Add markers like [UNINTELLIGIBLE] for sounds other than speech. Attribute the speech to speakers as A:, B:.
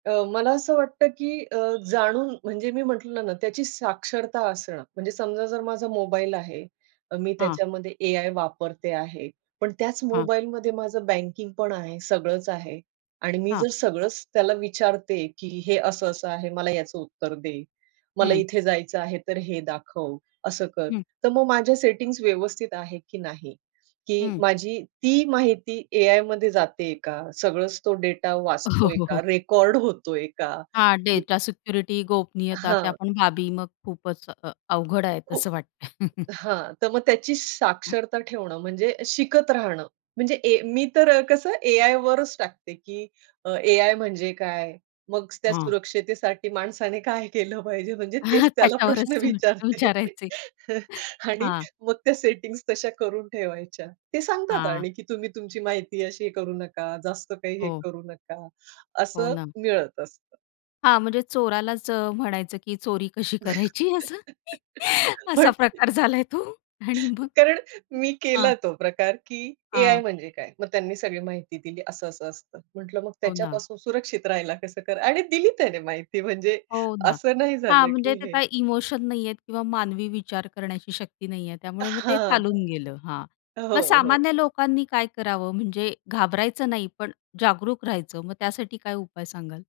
A: अ, मला असं वाटतं, की अ, जाणून म्हणजे मी म्हंटलं ना, त्याची साक्षरता असणं म्हणजे समजा जर माझा मोबाईल आहे, अ, मी
B: हां.
A: त्याच्यामध्ये एआय वापरते आहे. पण त्याच
B: हां.
A: मोबाईलमध्ये माझं बँकिंग पण आहे, सगळंच आहे आणि मी
B: हां.
A: जर सगळंच त्याला विचारते, की हे असं असं आहे. मला याचं उत्तर दे. मला
B: हं.
A: इथे जायचं आहे, तर हे दाखव. असं कर.
B: हं.
A: तर मग माझ्या सेटिंग्ज व्यवस्थित आहेत, की नाही? की
B: हं.
A: माझी ती माहिती एआयमध्ये जातेय का? सगळंच तो डेटा
B: अ, हो,
A: वाचतोय
B: हो,
A: का?
B: हो.
A: रेकॉर्ड होतोय का?
B: हां.
A: की
B: डेटा सिक्युरिटी, गोपनीयता त्या
A: हां.
B: पण बाबी मग खूपच अ अवघड आहे
A: खू
B: असं वाटतंय. [CHUCKLES]
A: हां, तर मग त्याची साक्षरता ठेवणं म्हणजे शिकत राहणं, म्हणजे ए मी तर कसं एआयवरच टाकते, की अ, एआय म्हणजे काय? मग त्या
B: हां.
A: सुरक्षतेसाठी माणसाने काय केलं पाहिजे? म्हणजे तेच
B: [CHUCKLES]
A: त्याला
B: त्याच्यावरच
A: प्रश्न
B: तुम्ही [UNINTELLIGIBLE]
A: विचारते.
B: विचारायचे.
A: आणि
B: हां.
A: मग त्या सेटिंग्स तशा करून ठेवायच्या. ते सांगतात
B: हां.
A: आणि तुम्ही तुमची माहिती अशी करू नका, जास्त काही हे
B: हो.
A: करू नका.
B: हो
A: असं
B: ना.
A: मिळत असतं.
B: हां. म्हणजे चोरालाच अ, म्हणायचं की चोरी कशी करायची असं?
A: [LAUGHS]
B: असा
A: पण
B: प्रकार झालाय तो. आणि मग?
A: कारण मी
B: हां.
A: केला तो प्रकार, की एआय
B: हां.
A: म्हणजे काय? मग त्यांनी सगळी माहिती दिली. असं-असं असतं. म्हंटलं मग
B: हो ना.
A: त्याच्यापासून सुरक्षित राहायला कसं करा आणि दिली त्याने माहिती म्हणजे
B: हो ना.
A: असं नाही
B: हां.
A: झालं
B: म्हणजे
A: की
B: ते
A: हे.
B: काय इमोशन नाहीये किंवा मानवी विचार करण्याची शक्ती नाहीये. त्यामुळे मग ते
A: हां,
B: चालून गेलं. हां.
A: हां.
B: मग
A: हो, हो.
B: सामान्य लोकांनी काय करावं म्हणजे घाबरायचं नाही, पण जागरूक राहायचं. मग त्यासाठी काय उपाय सांगाल?